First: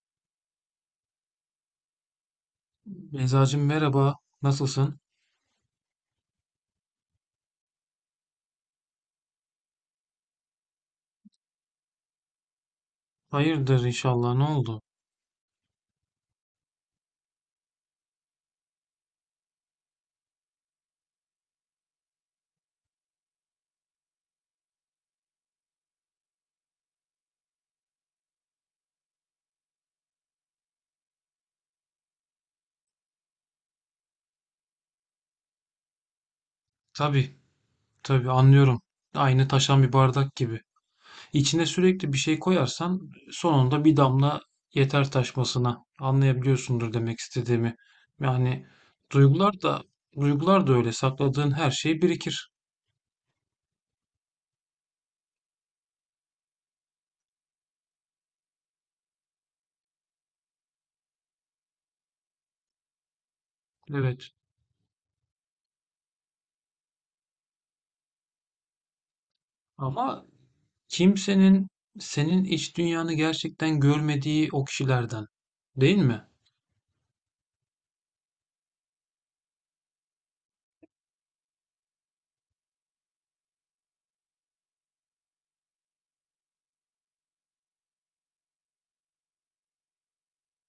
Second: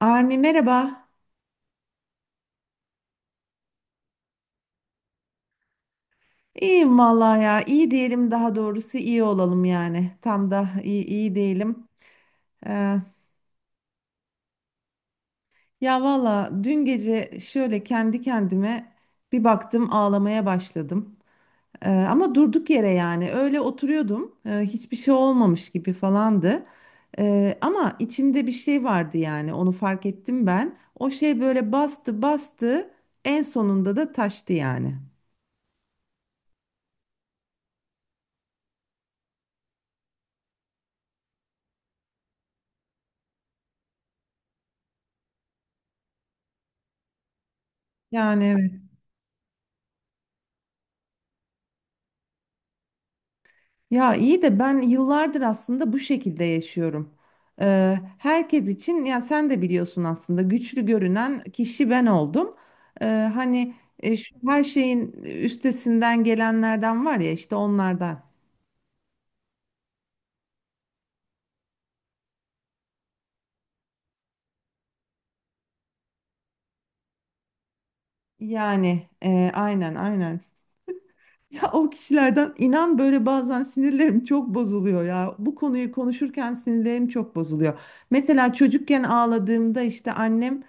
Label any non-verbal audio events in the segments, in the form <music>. Armi merhaba. Beyzacığım merhaba, nasılsın? İyiyim vallahi ya. İyi diyelim, daha doğrusu iyi olalım yani. Tam da iyi, iyi diyelim. Ee, Hayırdır inşallah, ne oldu? ya valla dün gece şöyle kendi kendime bir baktım, ağlamaya başladım. Ama durduk yere, yani öyle oturuyordum. Hiçbir şey olmamış gibi falandı. Ama içimde bir şey vardı, yani onu fark ettim ben. O şey böyle bastı bastı, en sonunda da taştı yani. Tabii, tabii anlıyorum. Aynı taşan bir bardak gibi. İçine sürekli bir şey koyarsan sonunda bir damla yeter taşmasına. Anlayabiliyorsundur demek istediğimi. Yani Yani duygular da duygular da öyle sakladığın her şey birikir. ya iyi de ben yıllardır aslında bu şekilde yaşıyorum. Herkes için, ya sen de biliyorsun, aslında güçlü görünen kişi ben oldum. Ee, hani Evet. şu her şeyin üstesinden gelenlerden var ya, işte onlardan. Ama kimsenin senin iç dünyanı gerçekten görmediği o kişilerden, değil mi? Yani aynen aynen. Ya o kişilerden, inan, böyle bazen sinirlerim çok bozuluyor ya. Bu konuyu konuşurken sinirlerim çok bozuluyor. Mesela çocukken ağladığımda işte annem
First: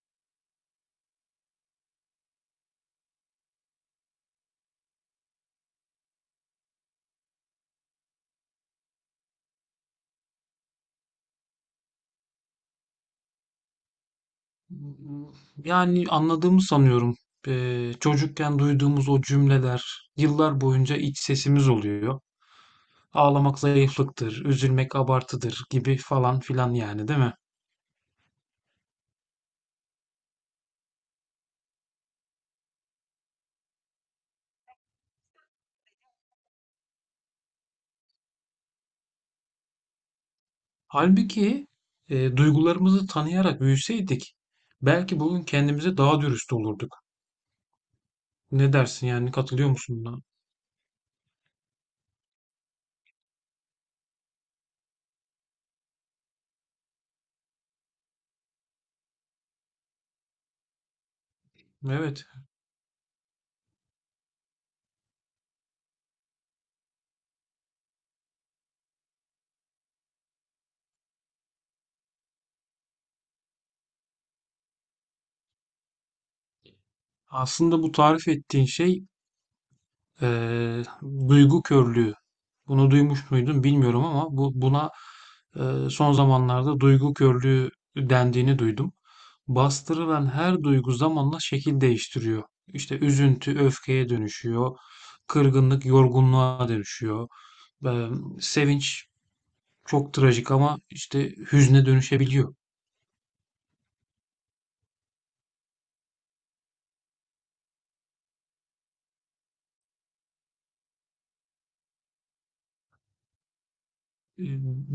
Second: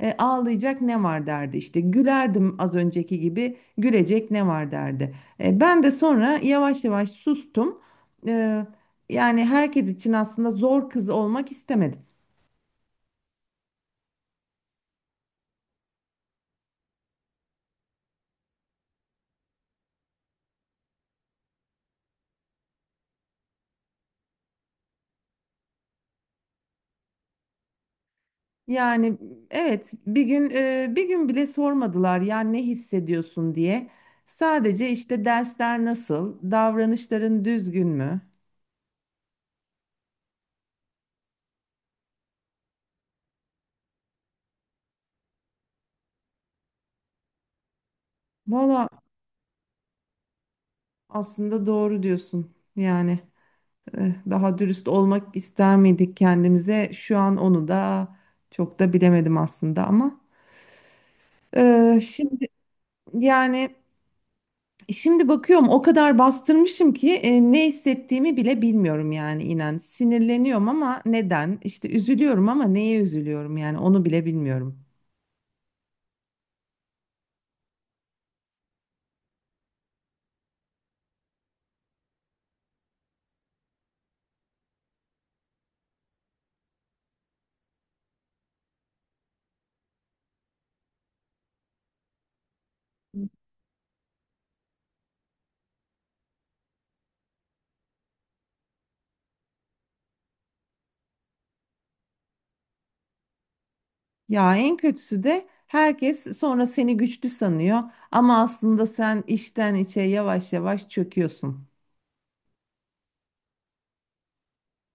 ağlayacak ne var derdi. İşte gülerdim, az önceki gibi, gülecek ne var derdi. Ben de sonra yavaş yavaş sustum. E, yani herkes için aslında zor kız olmak istemedim. Yani anladığımı sanıyorum. Çocukken duyduğumuz o cümleler yıllar boyunca iç sesimiz oluyor. Ağlamak zayıflıktır, üzülmek abartıdır gibi falan filan yani değil mi? Yani evet, bir gün bir gün bile sormadılar yani ne hissediyorsun diye. Sadece işte dersler nasıl, davranışların düzgün mü? Halbuki duygularımızı tanıyarak büyüseydik belki bugün kendimize daha dürüst olurduk. Ne Valla dersin yani katılıyor musun buna? aslında doğru diyorsun. Yani daha dürüst olmak ister miydik kendimize? Şu an onu da çok da bilemedim aslında ama Evet. şimdi yani. Şimdi bakıyorum o kadar bastırmışım ki ne hissettiğimi bile bilmiyorum yani, inan. Sinirleniyorum ama neden? İşte üzülüyorum ama neye üzülüyorum, yani onu bile bilmiyorum. Aslında bu tarif ettiğin şey e, duygu körlüğü. Bunu duymuş muydun bilmiyorum ama bu buna son zamanlarda duygu körlüğü dendiğini duydum. Bastırılan her duygu zamanla şekil değiştiriyor. İşte üzüntü öfkeye dönüşüyor, kırgınlık yorgunluğa dönüşüyor, e, sevinç çok trajik ama işte hüzne dönüşebiliyor. Ya en kötüsü de herkes sonra seni güçlü sanıyor ama aslında sen içten içe yavaş yavaş çöküyorsun. E,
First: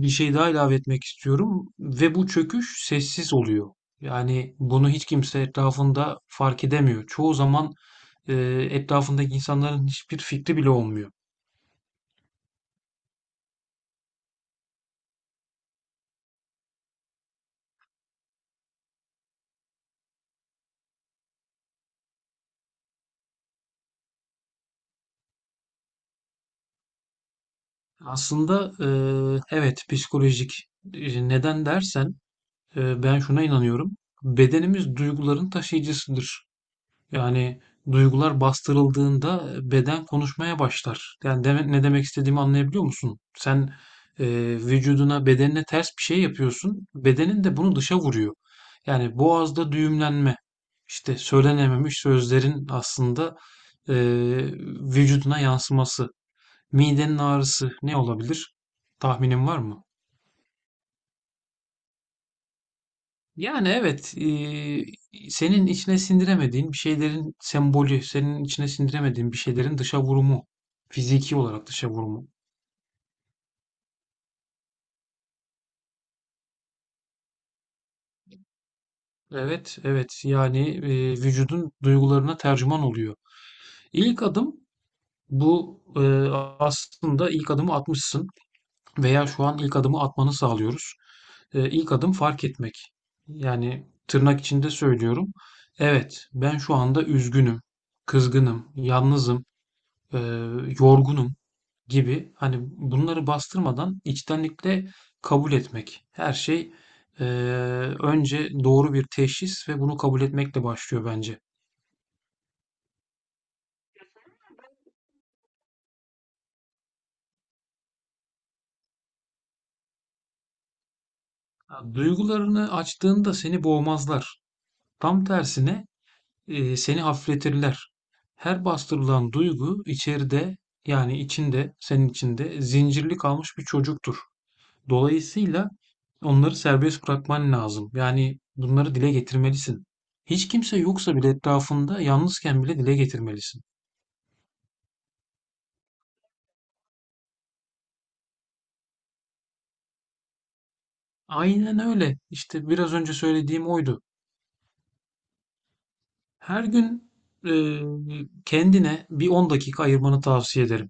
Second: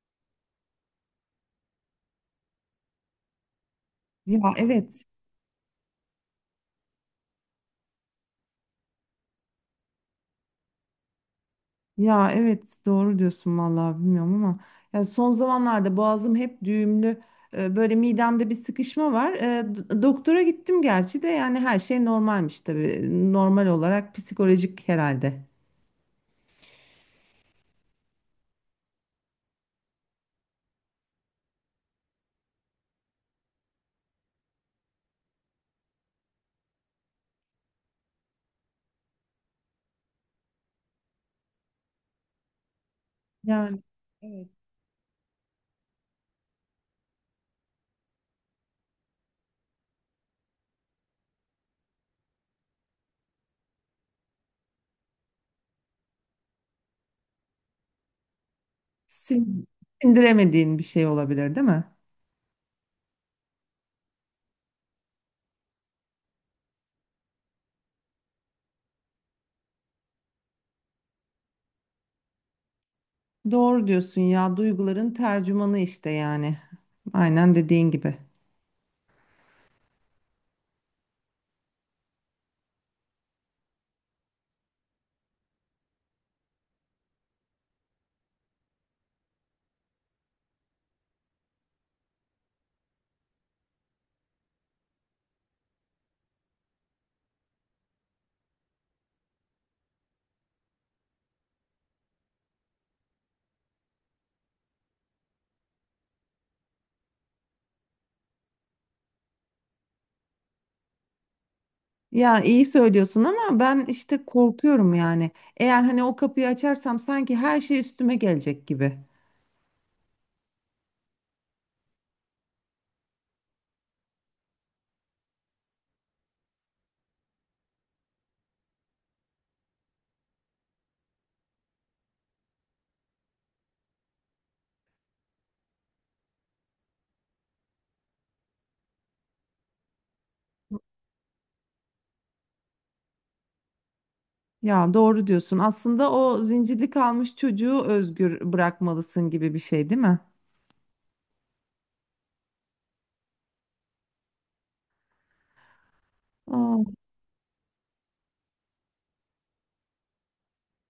Bir şey daha ilave etmek istiyorum ve bu çöküş sessiz oluyor. Ya Yani bunu evet. hiç kimse etrafında fark edemiyor. Çoğu zaman e, etrafındaki insanların hiçbir fikri bile olmuyor. Ya evet, doğru diyorsun vallahi, bilmiyorum ama ya son zamanlarda boğazım hep düğümlü, böyle midemde bir sıkışma var. Doktora gittim gerçi de yani her şey normalmiş tabii. Normal olarak psikolojik herhalde. Aslında evet psikolojik. Neden dersen ben şuna inanıyorum. Bedenimiz duyguların taşıyıcısıdır. Yani duygular bastırıldığında beden konuşmaya başlar. Yani ne demek istediğimi anlayabiliyor musun? Sen Yani e, evet. vücuduna, bedenine ters bir şey yapıyorsun. Bedenin de bunu dışa vuruyor. Yani boğazda düğümlenme, işte söylenememiş sözlerin aslında e, vücuduna yansıması. Midenin ağrısı ne olabilir? Tahminin var Sin- mı? Sindiremediğin bir şey olabilir değil mi? Yani evet, senin içine sindiremediğin bir şeylerin sembolü, senin içine sindiremediğin bir şeylerin dışa vurumu, fiziki olarak dışa vurumu. Doğru diyorsun ya, duyguların tercümanı işte yani. Aynen dediğin gibi. Evet, evet. Yani vücudun duygularına tercüman oluyor. İlk adım bu, aslında ilk adımı atmışsın veya şu an ilk adımı atmanı sağlıyoruz. İlk adım fark etmek. Yani tırnak içinde söylüyorum. Evet, ben şu anda üzgünüm, kızgınım, yalnızım, eee, yorgunum gibi. Hani bunları bastırmadan içtenlikle kabul etmek. Her şey eee, önce doğru bir teşhis ve bunu kabul etmekle başlıyor bence. Ya iyi söylüyorsun ama ben işte korkuyorum yani. Eğer hani o kapıyı açarsam sanki her şey üstüme gelecek gibi. Ya, duygularını açtığında seni boğmazlar. Tam tersine seni hafifletirler. Her bastırılan duygu içeride, yani içinde, senin içinde zincirli kalmış bir çocuktur. Dolayısıyla onları serbest bırakman lazım. Yani bunları dile getirmelisin. Hiç kimse yoksa bile, etrafında yalnızken bile dile getirmelisin. Ya doğru diyorsun. Aslında o zincirli kalmış çocuğu özgür bırakmalısın gibi bir şey değil mi? Aynen öyle. İşte biraz önce söylediğim oydu. Her Aa, gün e, kendine bir 10 dakika ayırmanı tavsiye ederim.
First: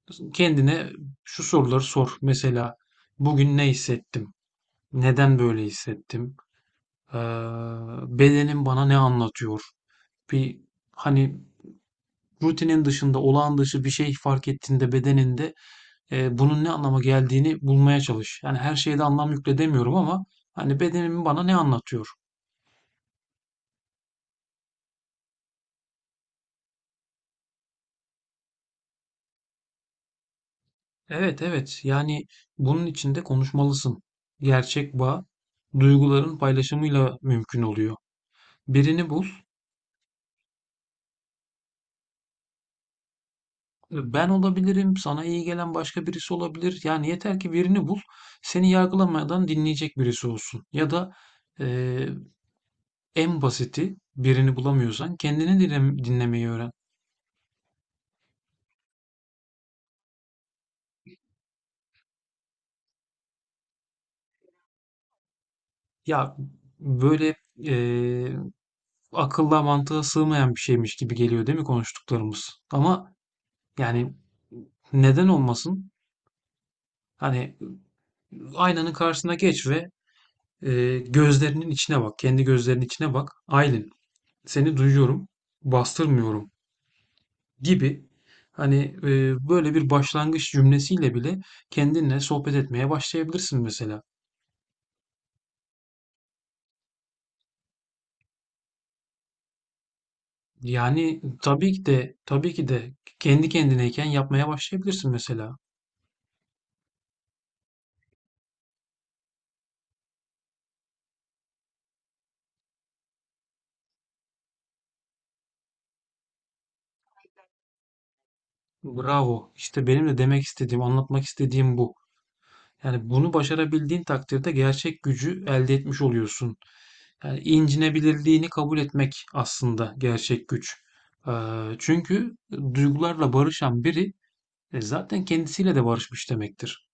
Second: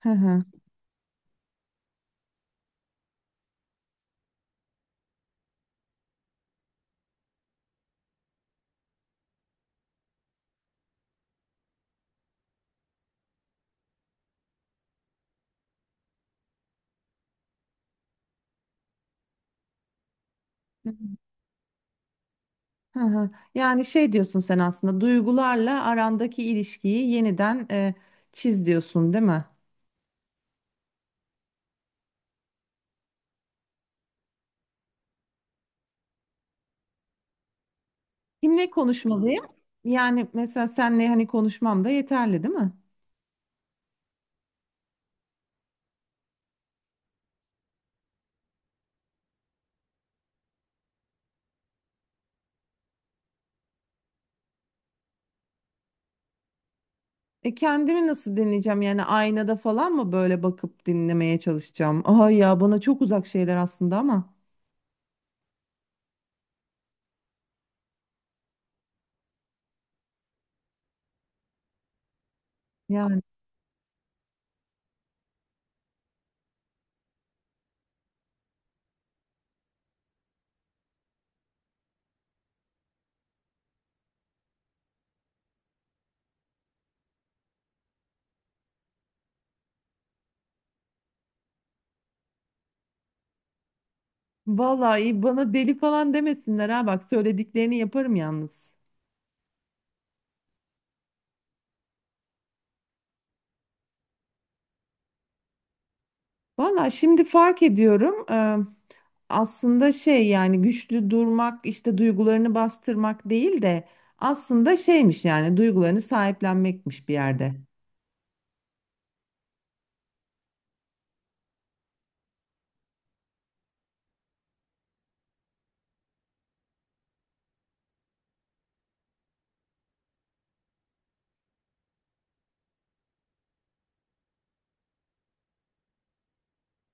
hı hı. Kendine şu soruları sor. Mesela bugün ne hissettim? Neden böyle hissettim? Ee, Bedenim bana ne anlatıyor? Bir, hani, rutinin dışında, olağan dışı bir şey fark ettiğinde bedeninde, bunun ne anlama geldiğini bulmaya çalış. Yani her şeye de anlam yükledemiyorum ama hani bedenim bana ne anlatıyor? Hı hı. Yani şey diyorsun sen, aslında duygularla arandaki ilişkiyi yeniden çiz diyorsun değil mi? Evet, evet. Yani bunun için de konuşmalısın. Gerçek bağ duyguların paylaşımıyla mümkün oluyor. Kimle Birini bul. konuşmalıyım? Yani mesela senle hani konuşmam da yeterli değil mi? Ben olabilirim, sana iyi gelen başka birisi olabilir. Yani yeter ki birini bul, seni yargılamadan dinleyecek birisi olsun. Ya da eee, en basiti, birini bulamıyorsan kendini dinlemeyi öğren. E kendimi nasıl dinleyeceğim? Yani aynada falan mı böyle bakıp dinlemeye çalışacağım? Ay ya, bana çok uzak şeyler aslında ama. Ya, böyle akılla mantığa sığmayan bir şeymiş gibi geliyor değil mi konuştuklarımız? Ama Yani yani neden olmasın? Hani aynanın karşısına geç ve gözlerinin içine bak, kendi gözlerinin içine bak. "Aylin, seni duyuyorum, bastırmıyorum" gibi, hani, böyle bir başlangıç cümlesiyle bile kendinle sohbet etmeye başlayabilirsin mesela. vallahi bana deli falan demesinler ha, bak söylediklerini yaparım yalnız. Yani tabii ki de kendi kendineyken yapmaya başlayabilirsin mesela. Vallahi şimdi fark ediyorum. Aslında şey, yani güçlü durmak işte duygularını bastırmak değil de, aslında şeymiş yani, duygularını sahiplenmekmiş bir yerde. Bravo. İşte benim de demek istediğim, anlatmak istediğim bu. Yani bunu başarabildiğin takdirde gerçek gücü elde etmiş oluyorsun. Yani incinebilirliğini kabul etmek aslında gerçek güç. Ee, Çünkü duygularla barışan biri zaten kendisiyle de barışmış demektir.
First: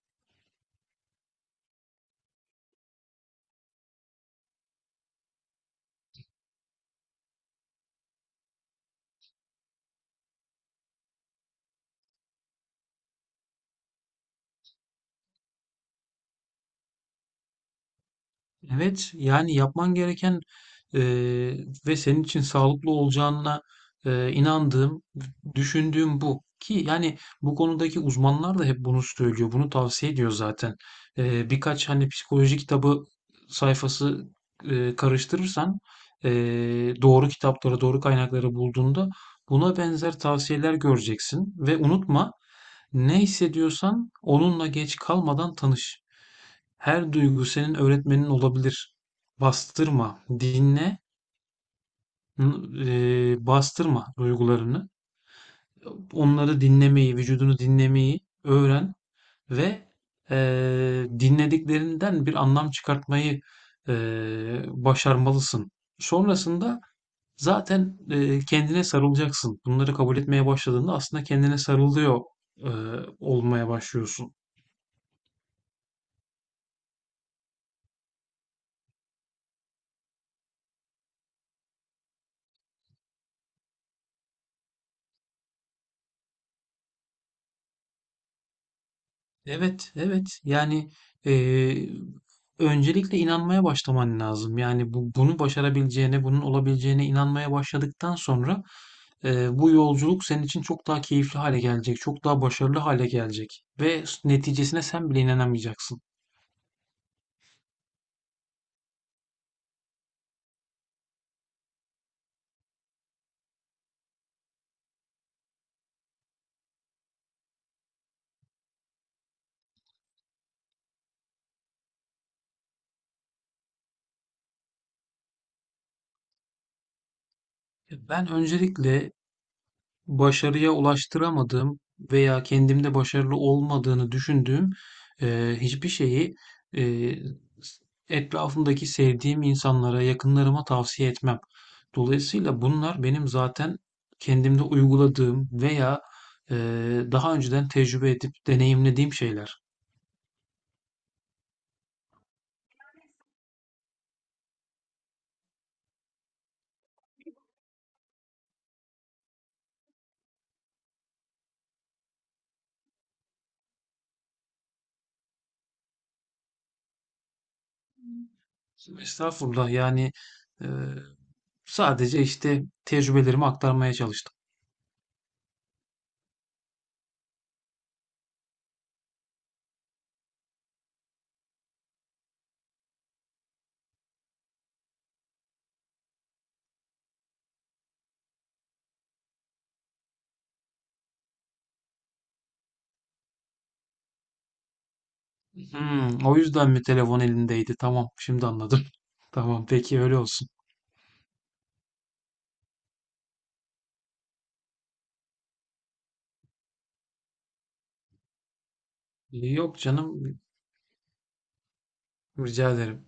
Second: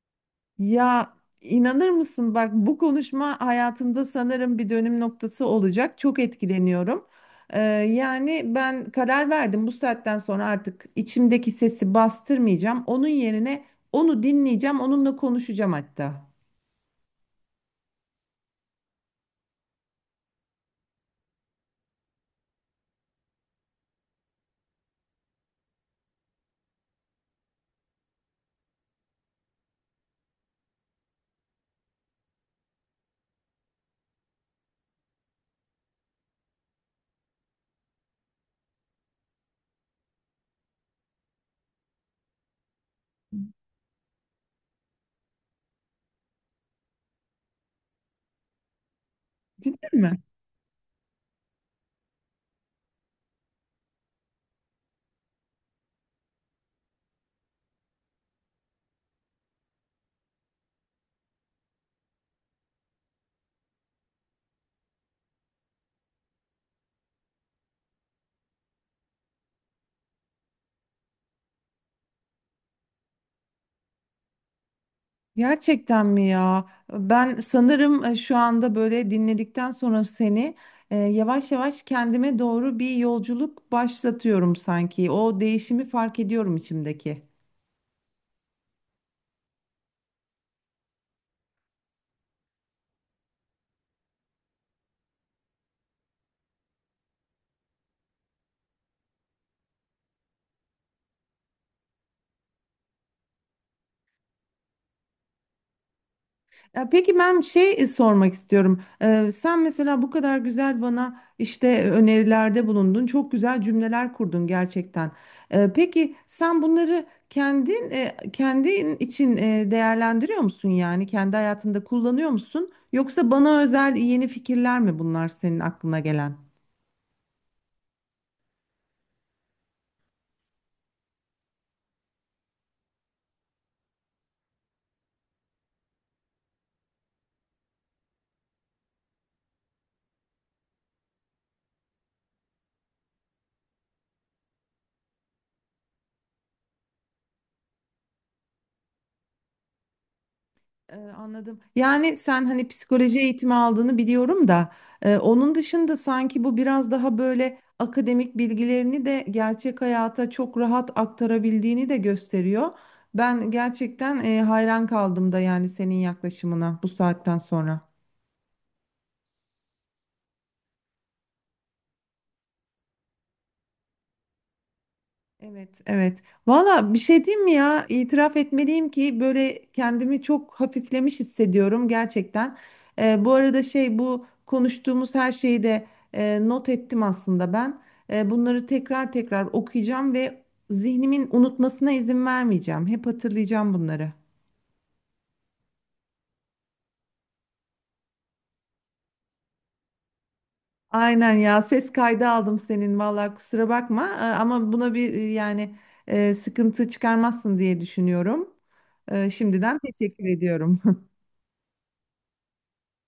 Ya inanır mısın, bak, bu konuşma hayatımda sanırım bir dönüm noktası olacak. Çok etkileniyorum. Yani ben karar verdim, bu saatten sonra artık içimdeki sesi bastırmayacağım. Onun yerine onu dinleyeceğim, onunla konuşacağım hatta. Evet, yani yapman gereken e, ve senin için sağlıklı olacağına inandığım, düşündüğüm bu. Ki yani bu konudaki uzmanlar da hep bunu söylüyor, bunu tavsiye ediyor zaten. Birkaç hani psikoloji kitabı sayfası karıştırırsan, e, doğru kitapları, doğru kaynakları bulduğunda buna benzer tavsiyeler göreceksin. Ve unutma, ne hissediyorsan onunla geç kalmadan tanış. Her duygu senin öğretmenin olabilir. Değil mi? Bastırma, dinle, bastırma duygularını. Onları dinlemeyi, vücudunu dinlemeyi öğren ve dinlediklerinden bir anlam çıkartmayı başarmalısın. Sonrasında zaten kendine sarılacaksın. Bunları kabul etmeye başladığında aslında kendine sarılıyor eee, olmaya başlıyorsun. Gerçekten mi ya? Ben sanırım şu anda böyle dinledikten sonra seni yavaş yavaş kendime doğru bir yolculuk başlatıyorum sanki. O değişimi fark ediyorum içimdeki. Evet, evet. Yani eee, öncelikle inanmaya başlaman lazım. Yani bunu başarabileceğine, bunun olabileceğine inanmaya başladıktan sonra bu yolculuk senin için çok daha keyifli hale gelecek, çok daha başarılı hale gelecek ve neticesine sen bile inanamayacaksın. Ya peki ben şey sormak istiyorum. Sen mesela bu kadar güzel bana işte önerilerde bulundun. Çok güzel cümleler kurdun gerçekten. Peki sen bunları kendin kendin için değerlendiriyor musun yani? Kendi hayatında kullanıyor musun? Yoksa bana özel yeni fikirler mi bunlar senin aklına gelen? Ben öncelikle başarıya ulaştıramadığım veya kendimde başarılı olmadığını düşündüğüm hiçbir şeyi eee, etrafımdaki sevdiğim insanlara, yakınlarıma tavsiye etmem. Dolayısıyla bunlar benim zaten kendimde uyguladığım veya daha önceden tecrübe edip deneyimlediğim şeyler. Anladım. Yani sen hani psikoloji eğitimi aldığını biliyorum da onun dışında sanki bu biraz daha böyle akademik bilgilerini de gerçek hayata çok rahat aktarabildiğini de gösteriyor. Ben gerçekten hayran kaldım da yani senin yaklaşımına, bu saatten sonra. Estağfurullah, yani eee, sadece işte tecrübelerimi aktarmaya çalıştım. Evet, evet. Valla bir şey diyeyim mi ya? İtiraf etmeliyim ki böyle kendimi çok hafiflemiş hissediyorum gerçekten. Bu arada şey, bu konuştuğumuz her şeyi de not ettim aslında ben. Bunları tekrar tekrar okuyacağım ve zihnimin unutmasına izin vermeyeceğim. Hep hatırlayacağım bunları. Hmm, o yüzden mi telefon elindeydi? Tamam, şimdi anladım. <laughs> Tamam, peki öyle olsun. Aynen ya, ses kaydı aldım senin, valla kusura bakma. Ama buna bir sıkıntı çıkarmazsın diye düşünüyorum. Şimdiden Yok teşekkür canım, ediyorum. rica ederim.